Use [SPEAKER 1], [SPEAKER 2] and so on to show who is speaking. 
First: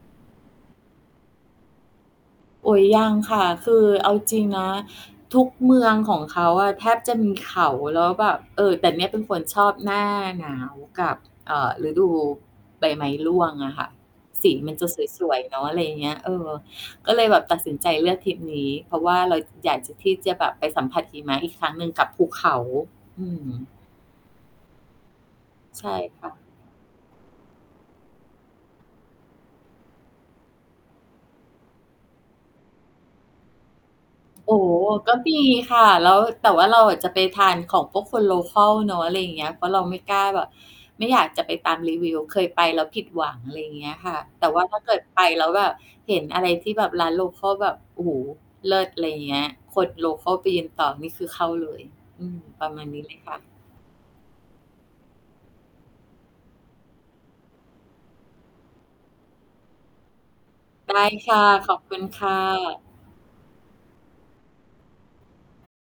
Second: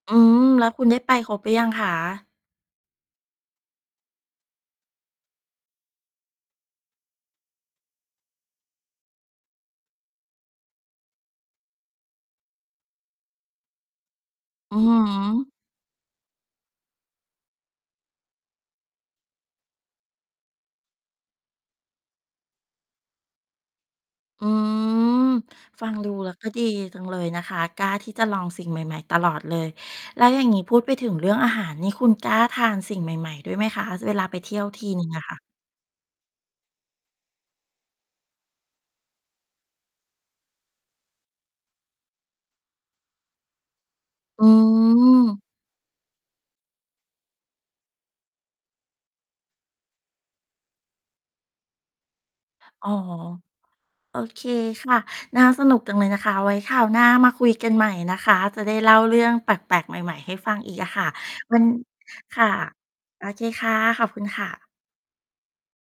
[SPEAKER 1] อ๋อ แล้วคุณได้ไปครบหรือยังคะ?
[SPEAKER 2] โอ๊ย ยังค่ะ คือเอาจริง ๆ นะ ทุกเมืองของเขาอะ แทบจะมีเขา แล้วแบบ เอ่อ แต่เนี่ยเป็นคนชอบหน้าหนาวกับ อ่า ฤดูใบไม้ร่วงอะค่ะ สีมั
[SPEAKER 1] อื
[SPEAKER 2] น
[SPEAKER 1] อ
[SPEAKER 2] จะ
[SPEAKER 1] ฮ
[SPEAKER 2] สวย ๆ
[SPEAKER 1] ึ
[SPEAKER 2] เนาะ อะไรอย่างเงี้ย เออ ก็เลยแบบตัดสินใจเลือกทริปนี้ เพราะว่าเราอยากที่จะแบบไปสัมผัสหิมะอีกครั้งหนึ่งกับภูเขา อืม
[SPEAKER 1] อืม
[SPEAKER 2] ใช
[SPEAKER 1] ฟั
[SPEAKER 2] ่
[SPEAKER 1] งดู
[SPEAKER 2] ค
[SPEAKER 1] แ
[SPEAKER 2] ่
[SPEAKER 1] ล้ว
[SPEAKER 2] ะ
[SPEAKER 1] ก็ดีจังเลยนะคะ กล้าที่จะลองสิ่งใหม่ ๆ ตลอดเลย แล้วอย่างงี้พูดไปถึงเรื่องอาหารนี่ คุณกล้าทานสิ่งใหม่ ๆ ด้วยไหมคะ เวลาไปเท
[SPEAKER 2] โอ
[SPEAKER 1] ี่
[SPEAKER 2] ้
[SPEAKER 1] ยวทีหนึ่
[SPEAKER 2] ก
[SPEAKER 1] ง
[SPEAKER 2] ็
[SPEAKER 1] อะ
[SPEAKER 2] ม
[SPEAKER 1] ค่ะ?
[SPEAKER 2] ีค่ะ แล้ว แต่ว่าเราอะจะไปทานของพวกคน โลคัล เนาะ อะไรอย่างเงี้ย เพราะเราไม่กล้าแบบ ไม่อยากจะไปตามรีวิว เคยไปแล้วผิดหวัง อะไรอย่างเงี้ยค่ะ
[SPEAKER 1] อ
[SPEAKER 2] แ
[SPEAKER 1] ื
[SPEAKER 2] ต่ว่า ถ้าเกิดไป
[SPEAKER 1] ม
[SPEAKER 2] แล้วแบบเห็นอะไรที่แบบร้าน โลคัล แบบ โอ้โฮ เลิศ อะไรอย่างเงี้ย คน โลคัล ไปยืนต่อนี่คือเข้าเลย อืม ประมา
[SPEAKER 1] อ
[SPEAKER 2] ณ
[SPEAKER 1] ๋อ
[SPEAKER 2] นี้เลยค่ะ
[SPEAKER 1] โอเคค่ะ น่าสนุกจังเลยนะคะ เอาไว้คราวหน้ามาคุยกันใหม่นะคะ จะได้เล่าเรื่องแปลก ๆ ใหม่ ๆ ให้ฟังอีกอ
[SPEAKER 2] ไ
[SPEAKER 1] ะ
[SPEAKER 2] ด
[SPEAKER 1] ค
[SPEAKER 2] ้
[SPEAKER 1] ่ะ
[SPEAKER 2] ค่ะ
[SPEAKER 1] วัน
[SPEAKER 2] ขอบคุณค่
[SPEAKER 1] ค่ะ
[SPEAKER 2] ะ
[SPEAKER 1] โอเคค่ะ ขอบคุณค่ะ